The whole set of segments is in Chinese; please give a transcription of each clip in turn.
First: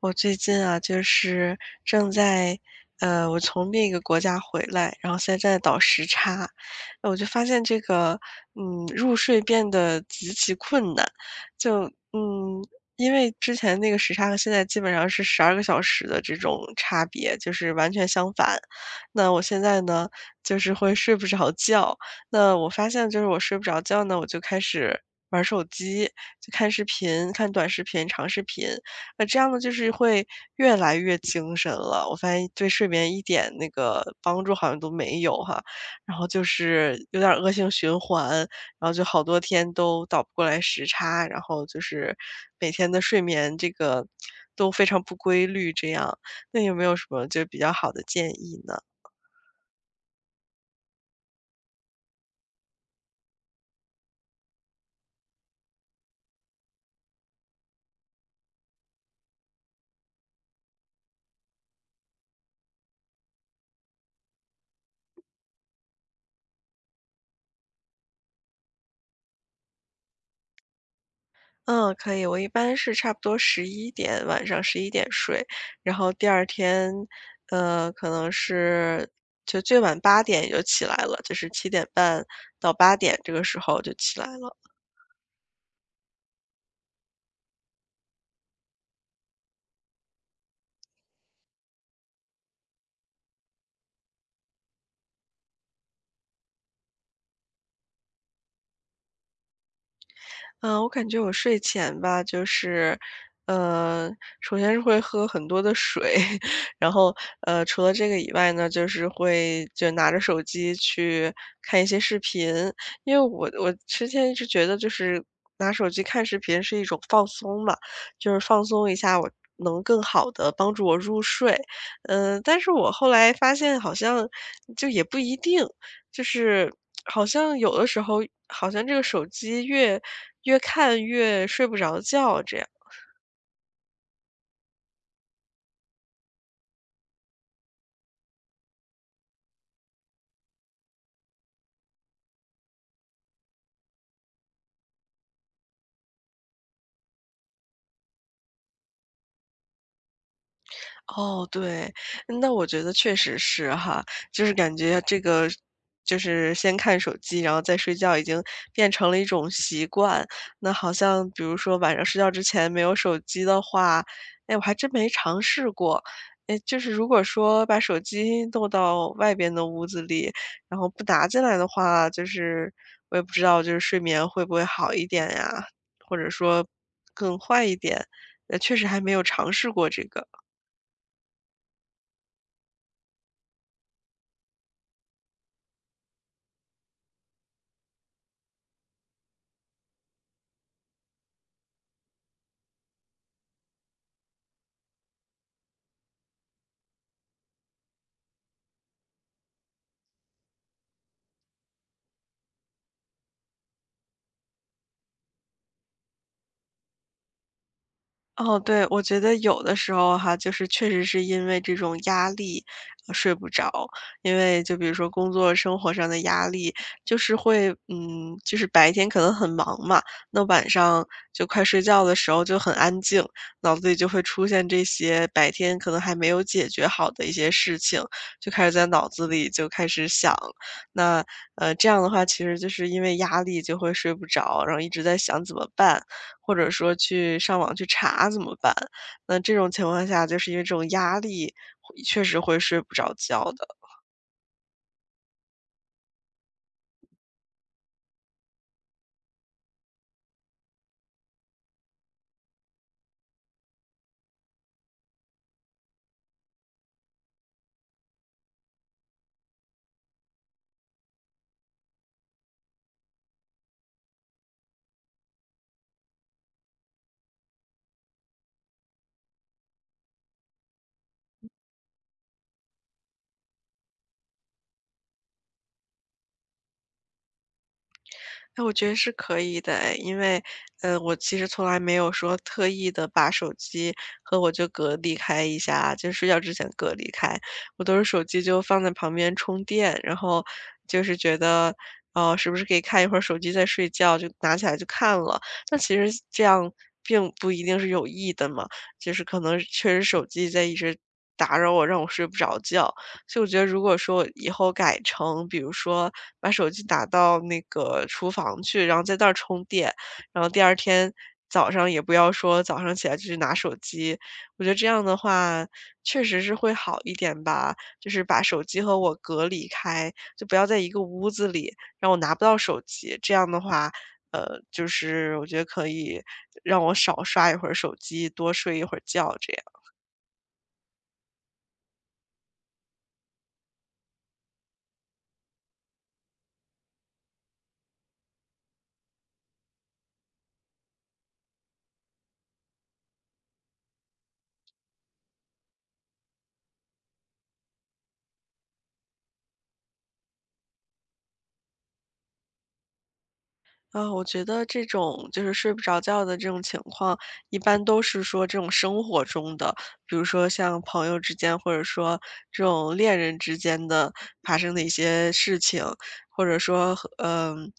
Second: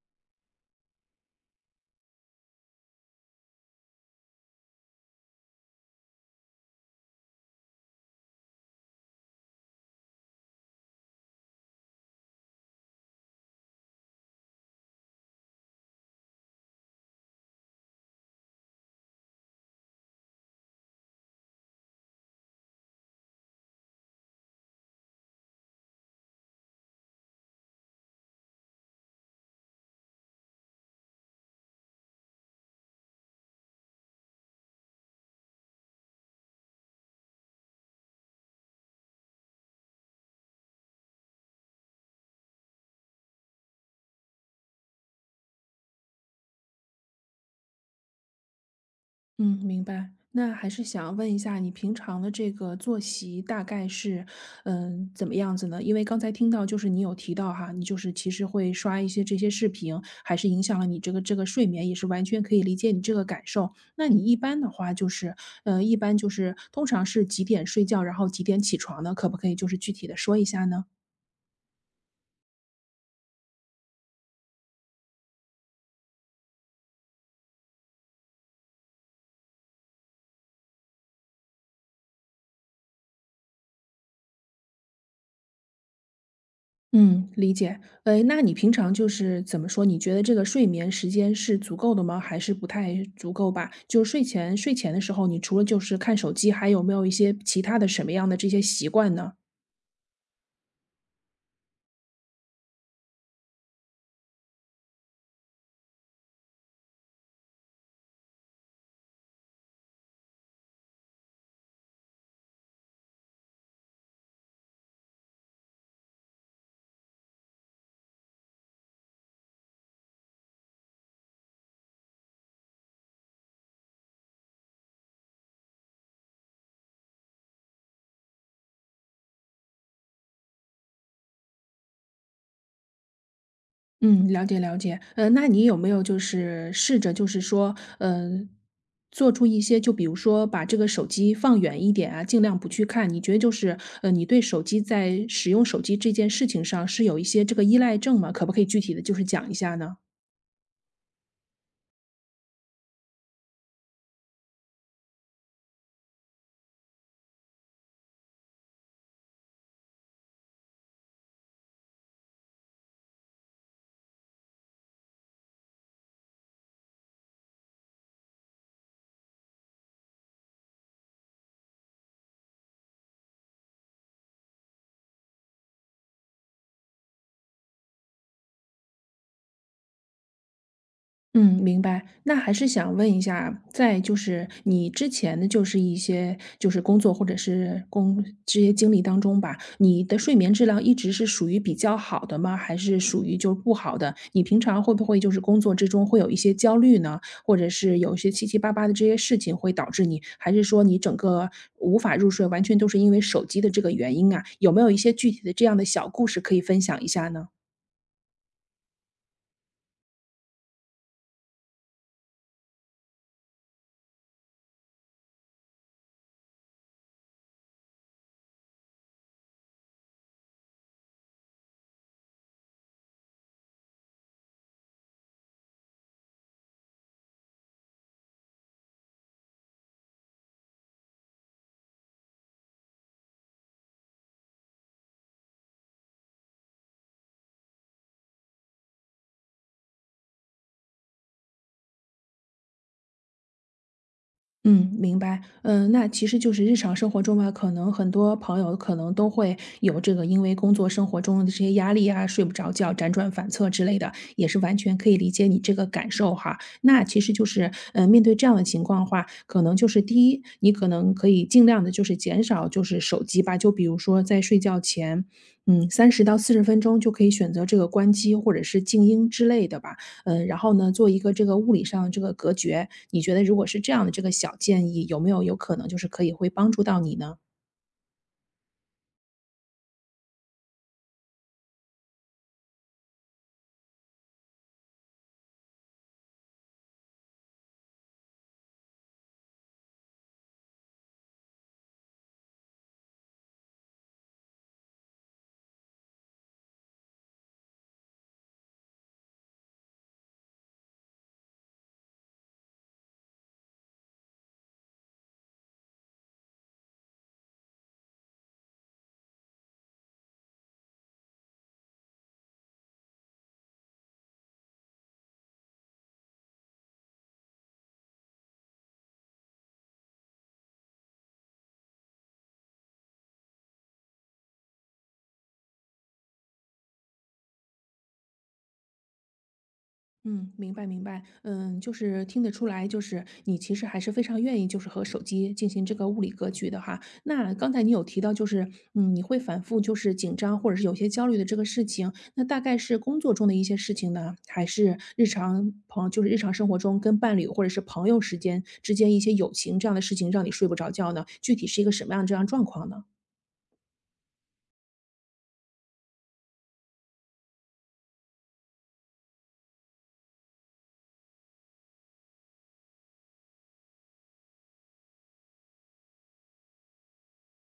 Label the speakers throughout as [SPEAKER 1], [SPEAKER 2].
[SPEAKER 1] 我最近啊，就是正在，我从另一个国家回来，然后现在在倒时差，我就发现这个，入睡变得极其困难，就，嗯，因为之前那个时差和现在基本上是12个小时的这种差别，就是完全相反。那我现在呢，就是会睡不着觉，那我发现就是我睡不着觉呢，我就开始玩手机，就看视频、看短视频、长视频，那这样呢，就是会越来越精神了。我发现对睡眠一点那个帮助好像都没有哈，然后就是有点儿恶性循环，然后就好多天都倒不过来时差，然后就是每天的睡眠这个都非常不规律，这样。那有没有什么就比较好的建议呢？
[SPEAKER 2] 嗯，明白。那还是想问一下，你平常的这个作息大概是，怎么样子呢？因为刚才听到就是你有提到哈，你就是其实会刷一些这些视频，还是影响了你这个这个睡眠，也是完全可以理解你这个感受。那你一般的话就是，一般就是通常是几点睡觉，然后几点起床呢？可不可以就是具体的说一下呢？
[SPEAKER 1] 嗯，可以。我一般是差不多十一点晚上十一点睡，然后第二天，可能是就最晚八点也就起来了，就是7点半到八点这个时候就起来了。
[SPEAKER 2] 嗯，理解。那你平常就是怎么说？你觉得这个睡眠时间是足够的吗？还是不太足够吧？就睡前的时候，你除了就是看手机，还有没有一些其他的什么样的这些习惯呢？
[SPEAKER 1] 嗯，我感觉我睡前吧，就是，呃，首先是会喝很多的水，然后，除了这个以外呢，就是会就拿着手机去看一些视频，因为我之前一直觉得就是拿手机看视频是一种放松嘛，就是放松一下我。能更好的帮助我入睡，但是我后来发现好像就也不一定，就是好像有的时候，好像这个手机越看越睡不着觉这样。
[SPEAKER 2] 嗯，了解了解。那你有没有就是试着就是说，呃，做出一些，就比如说把这个手机放远一点啊，尽量不去看。你觉得就是，你对手机在使用手机这件事情上是有一些这个依赖症吗？可不可以具体的就是讲一下呢？
[SPEAKER 1] 哦，对，那我觉得确实是哈，就是感觉这个就是先看手机，然后再睡觉，已经变成了一种习惯。那好像比如说晚上睡觉之前没有手机的话，哎，我还真没尝试过。哎，就是如果说把手机弄到外边的屋子里，然后不拿进来的话，就是我也不知道，就是睡眠会不会好一点呀，或者说更坏一点？确实还没有尝试过这个。
[SPEAKER 2] 嗯，明白。那还是想问一下，在就是你之前的就是一些就是工作或者是工这些经历当中吧，你的睡眠质量一直是属于比较好的吗？还是属于就是不好的？你平常会不会就是工作之中会有一些焦虑呢？或者是有一些七七八八的这些事情会导致你，还是说你整个无法入睡，完全都是因为手机的这个原因啊？有没有一些具体的这样的小故事可以分享一下呢？
[SPEAKER 1] 哦，对，我觉得有的时候哈，就是确实是因为这种压力，睡不着。因为就比如说工作生活上的压力，就是会就是白天可能很忙嘛，那晚上就快睡觉的时候就很安静，脑子里就会出现这些白天可能还没有解决好的一些事情，就开始在脑子里就开始想。那，这样的话其实就是因为压力就会睡不着，然后一直在想怎么办。或者说去上网去查怎么办？那这种情况下，就是因为这种压力，会确实会睡不着觉的。
[SPEAKER 2] 嗯，明白。嗯，那其实就是日常生活中吧，可能很多朋友可能都会有这个，因为工作生活中的这些压力啊，睡不着觉、辗转反侧之类的，也是完全可以理解你这个感受哈。那其实就是，嗯，面对这样的情况的话，可能就是第一，你可能可以尽量的就是减少就是手机吧，就比如说在睡觉前，嗯，30到40分钟就可以选择这个关机或者是静音之类的吧。嗯，然后呢，做一个这个物理上这个隔绝。你觉得如果是这样的这个小建议，有没有有可能就是可以会帮助到你呢？
[SPEAKER 1] 哎，我觉得是可以的哎，因为，我其实从来没有说特意的把手机和我就隔离开一下，就睡觉之前隔离开，我都是手机就放在旁边充电，然后就是觉得，哦，是不是可以看一会儿手机再睡觉，就拿起来就看了。那其实这样并不一定是有益的嘛，就是可能确实手机在一直打扰我，让我睡不着觉。所以我觉得如果说以后改成，比如说把手机打到那个厨房去，然后在那儿充电，然后第二天早上也不要说早上起来就去拿手机，我觉得这样的话确实是会好一点吧，就是把手机和我隔离开，就不要在一个屋子里，让我拿不到手机，这样的话。就是我觉得可以让我少刷一会儿手机，多睡一会儿觉，这样。
[SPEAKER 2] 嗯，明白明白。嗯，就是听得出来，就是你其实还是非常愿意，就是和手机进行这个物理隔绝的哈。那刚才你有提到，就是你会反复就是紧张或者是有些焦虑的这个事情，那大概是工作中的一些事情呢，还是日常朋就是日常生活中跟伴侣或者是朋友时间之间一些友情这样的事情，让你睡不着觉呢？具体是一个什么样这样状况呢？
[SPEAKER 1] 啊，我觉得这种就是睡不着觉的这种情况，一般都是说这种生活中的，比如说像朋友之间，或者说这种恋人之间的发生的一些事情，或者说和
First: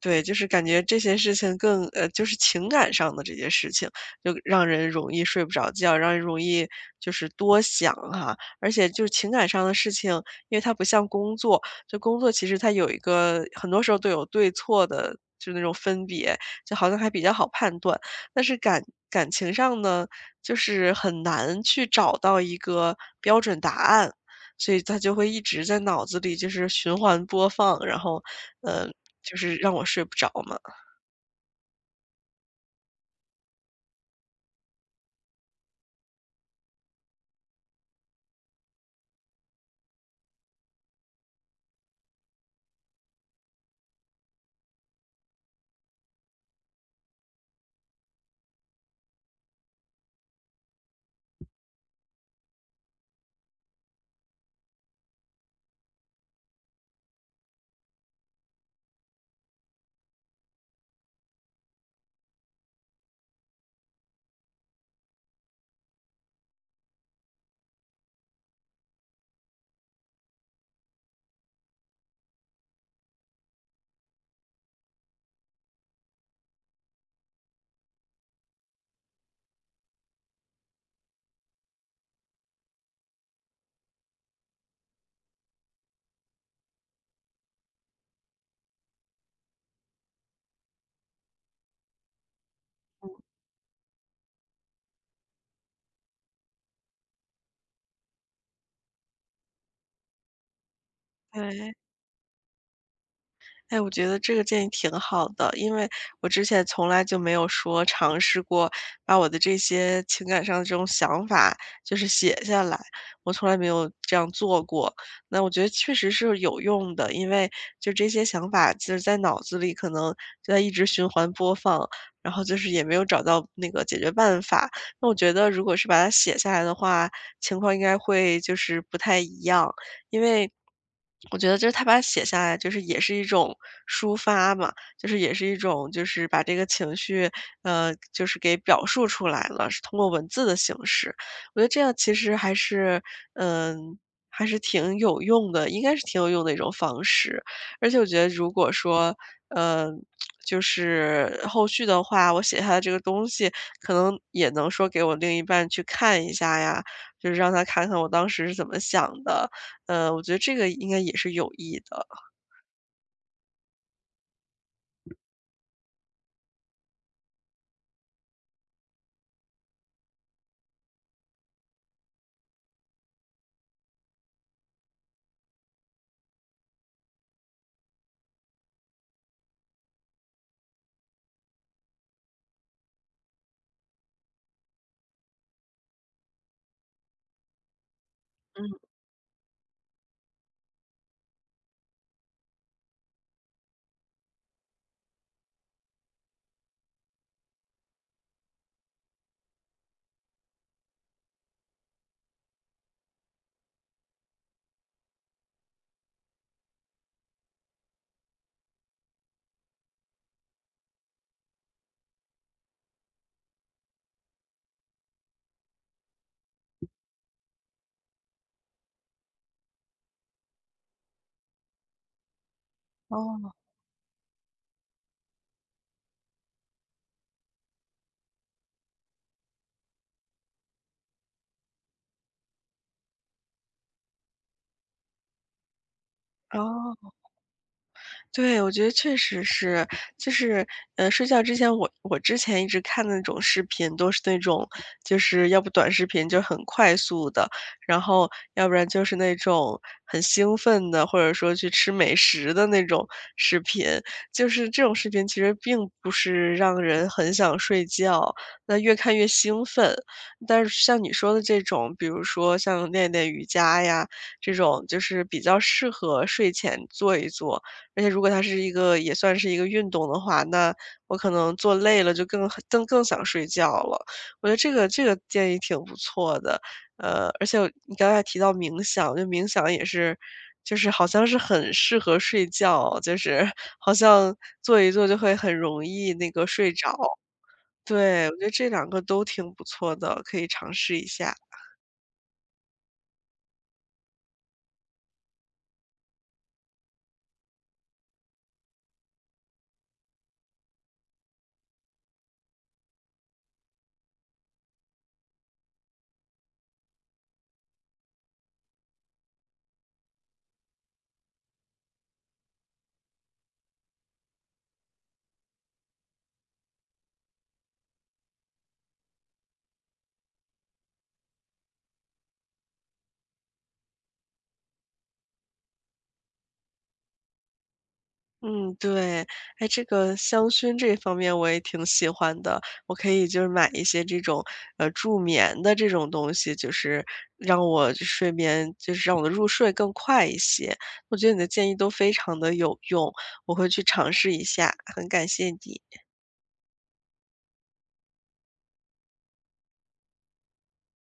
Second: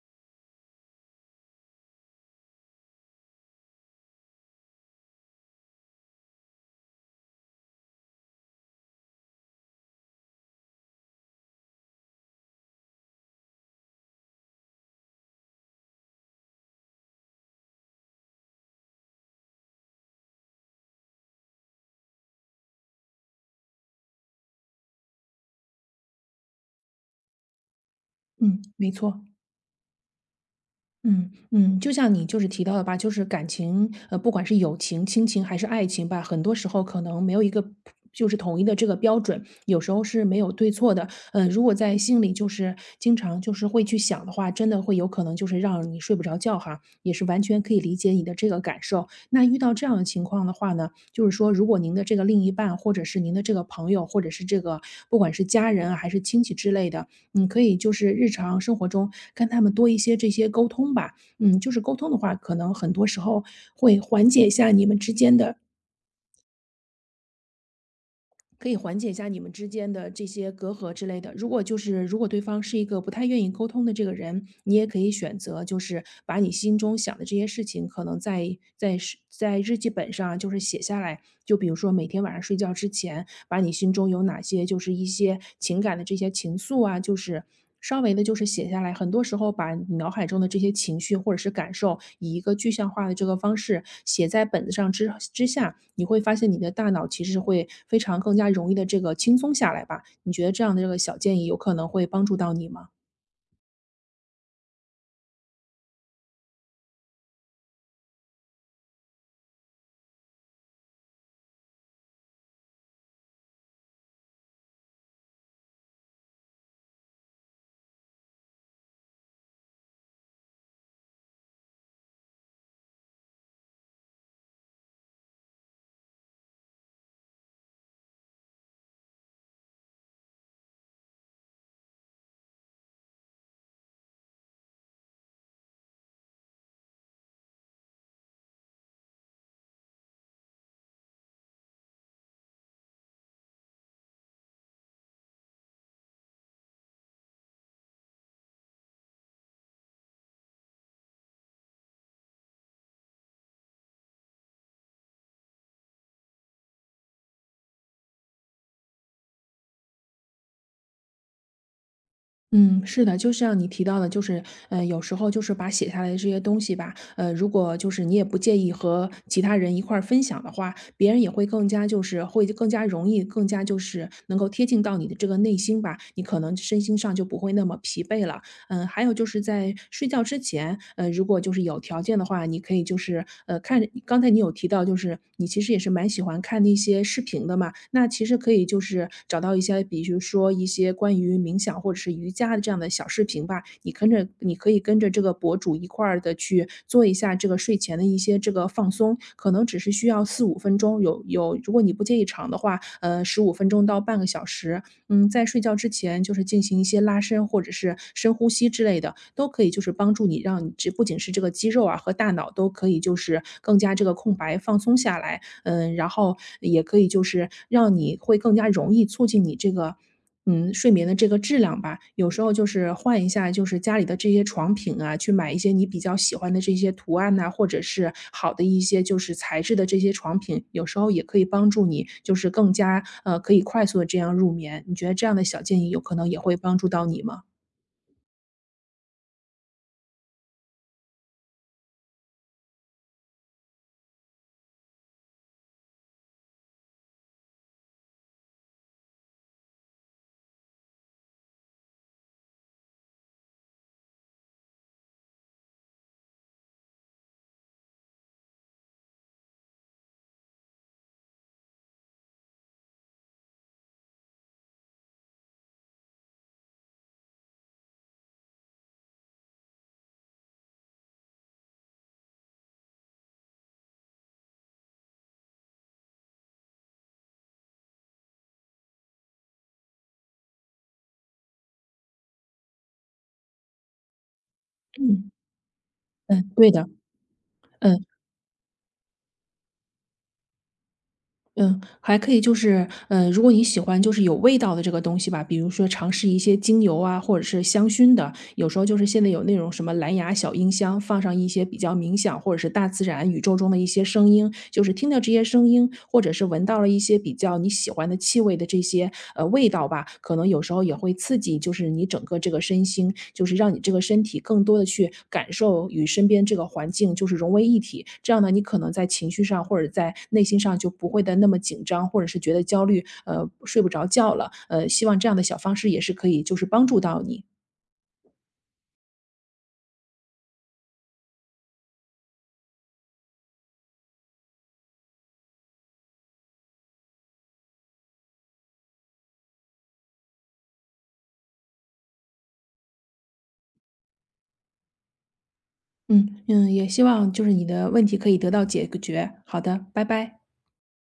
[SPEAKER 1] 对，就是感觉这些事情更，就是情感上的这些事情，就让人容易睡不着觉，让人容易就是多想哈、而且就是情感上的事情，因为它不像工作。就工作其实它有一个很多时候都有对错的，就那种分别，就好像还比较好判断。但是感情上呢，就是很难去找到一个标准答案，所以他就会一直在脑子里就是循环播放，然后，
[SPEAKER 2] 嗯，
[SPEAKER 1] 呃，
[SPEAKER 2] 没错。
[SPEAKER 1] 就是让我睡不着嘛。
[SPEAKER 2] 嗯嗯，就像你就是提到的吧，就是感情，不管是友情、亲情还是爱情吧，很多时候可能没有一个就是统一的这个标准，有时候是没有对错的。呃，如果在心里就是经常就是会去想的话，真的会有可能就是让你睡不着觉哈，也是完全可以理解你的这个感受。那遇到这样的情况的话呢，就是说，如果您的这个另一半，或者是您的这个朋友，或者是这个不管是家人啊还是亲戚之类的，你可以就是日常生活中跟他们多一些这些沟通吧。嗯，就是沟通的话，可能很多时候会缓解一下你们之间的可以缓解一下你们之间的这些隔阂之类的。如果就是如果对方是一个不太愿意沟通的这个人，你也可以选择就是把你心中想的这些事情，可能在是在日记本上就是写下来。就比如说每天晚上睡觉之前，把你心中有哪些就是一些情感的这些情愫啊，就是。稍微的，就是写下来，很多时候把你脑海中的这些情绪或者是感受，以一个具象化的这个方式写在本子上之下，你会发现你的大脑其实会非常更加容易的这个轻松下来吧。你觉得这样的这个小建议有
[SPEAKER 1] 对。
[SPEAKER 2] 可能会帮助到你吗？
[SPEAKER 1] 哎，我觉得这个建议挺好的，因为我之前从来就没有说尝试过把我的这些情感上的这种想法，就是写下来，我从来没有这样做过。那我觉得确实是有用的，因为就这些想法就是在脑子里可能就在一直循环播放，然后就是也没有找到那个解决办法。那我觉得如果是把它写下来的话，情况应该会就是不太一样。因为我觉得就是他把它写下来，就是也是一种抒发嘛，就是也是一种就是把这个情绪，就是给表述出来了，是通过文字的形式。我觉得这样其实还是，嗯，还是挺有用的，应该是挺有用的一种方式。而且我觉得如果说，嗯，就是后续的话，我写下的这个东西，可能也能说给我另一半去看一下呀，就是让他看看我当时是怎么想的。我觉得这个应该也是有益的。
[SPEAKER 2] 嗯，是的，就像你提到的，就是，有时候就是把写下来的这些东西吧，呃，如果就是你也不介意和其他人一块儿分享的话，别人也会更加就是会更加容易，更加就是能够贴近到你的这个内心吧，你可能身心上就不会那么疲惫了。嗯，还有就是在睡觉之前，如果就是有条件的话，你可以就是，看刚才你有提到，就是你其实也是蛮喜欢看那些视频的嘛，那其实可以就
[SPEAKER 1] 嗯。
[SPEAKER 2] 是找到一些，比如说一些关于冥想或者是瑜伽的这样的小视频吧，你可以跟着这个博主一块儿的去做一下这个睡前的一些这个放松，可能只是需要四五分钟，如果你不介意长的话，15分钟到半个小时，嗯，在睡觉之前就是进行一些拉伸或者是深呼吸之类的，都可以就是帮助你让你这不仅是这个肌肉啊和大脑都可以就是更加这个空白放松下来，嗯，然后也可以就是让你会更加容易促进你这个，嗯，睡眠的这个质量吧。有时候就是
[SPEAKER 1] 嗯
[SPEAKER 2] 换一下，
[SPEAKER 1] 哦，
[SPEAKER 2] 就是家里的这些床品啊，去买一些你比较喜欢的这些图案呐、或者是好的一些就是材质的这些床品，有时候也可以帮助你，就是更加可以快速的这样入眠。你觉得这样的小建议有可能也会帮助到
[SPEAKER 1] 哦。
[SPEAKER 2] 你吗？
[SPEAKER 1] 对，我觉得确实是，就是，睡觉之前我之前一直看的那种视频，都是那种就是要不短视频就很快速的，然后要不然就是那种很兴奋的，或者说去吃美食的那种视频。就是这种视频其实并不是让人很想睡觉，那越看越兴奋。但是像你说的这种，比如说像练练瑜伽呀，这种就是比较适合睡前做一做。而且如果它是一个也算是一个运动的话，那我可能做累了就更想睡觉了。我觉得这个建议挺不错的，而且你刚才提到冥想，我觉得冥想也是，就是好像是很适合睡觉，就是好像做一做就
[SPEAKER 2] 嗯
[SPEAKER 1] 会很容易那个
[SPEAKER 2] 嗯，对
[SPEAKER 1] 睡
[SPEAKER 2] 的，
[SPEAKER 1] 着。
[SPEAKER 2] 嗯，
[SPEAKER 1] 对，我觉得这两个都挺不错的，可以尝试一下。
[SPEAKER 2] 嗯，还可以就是，嗯，如果你喜欢就是有味道的这个东西吧，比如说尝试一些精油啊，或者是香薰的，有时候就是现在有那种什么蓝牙小音箱，放上一些比较冥想或者是大自然、宇宙中的一些声音，就是听到这些声音，或者是闻到了一些比较你喜欢的气味的这些味道吧，可能有时候也会刺激，就是你整个这个身心，就是让你这个身体更多的去感受与身边这个环境就是融为一体。这样呢，你可能在情绪上或者在内心上就不会的那么紧张，或者是觉得焦虑，睡不着觉了。希望这样的小方式也是可以就是帮助到你。
[SPEAKER 1] 嗯，对。哎，这个香薰这方面我也挺喜欢的，我可以就是买一些这种，助眠的这种东西，就是让我就睡眠就是让我的入睡更快一些。我觉得你的建议都非常的有用，我会去尝试一下，很感谢你。
[SPEAKER 2] 嗯嗯，也希望就是你的问题可以得到解决。好的，拜拜。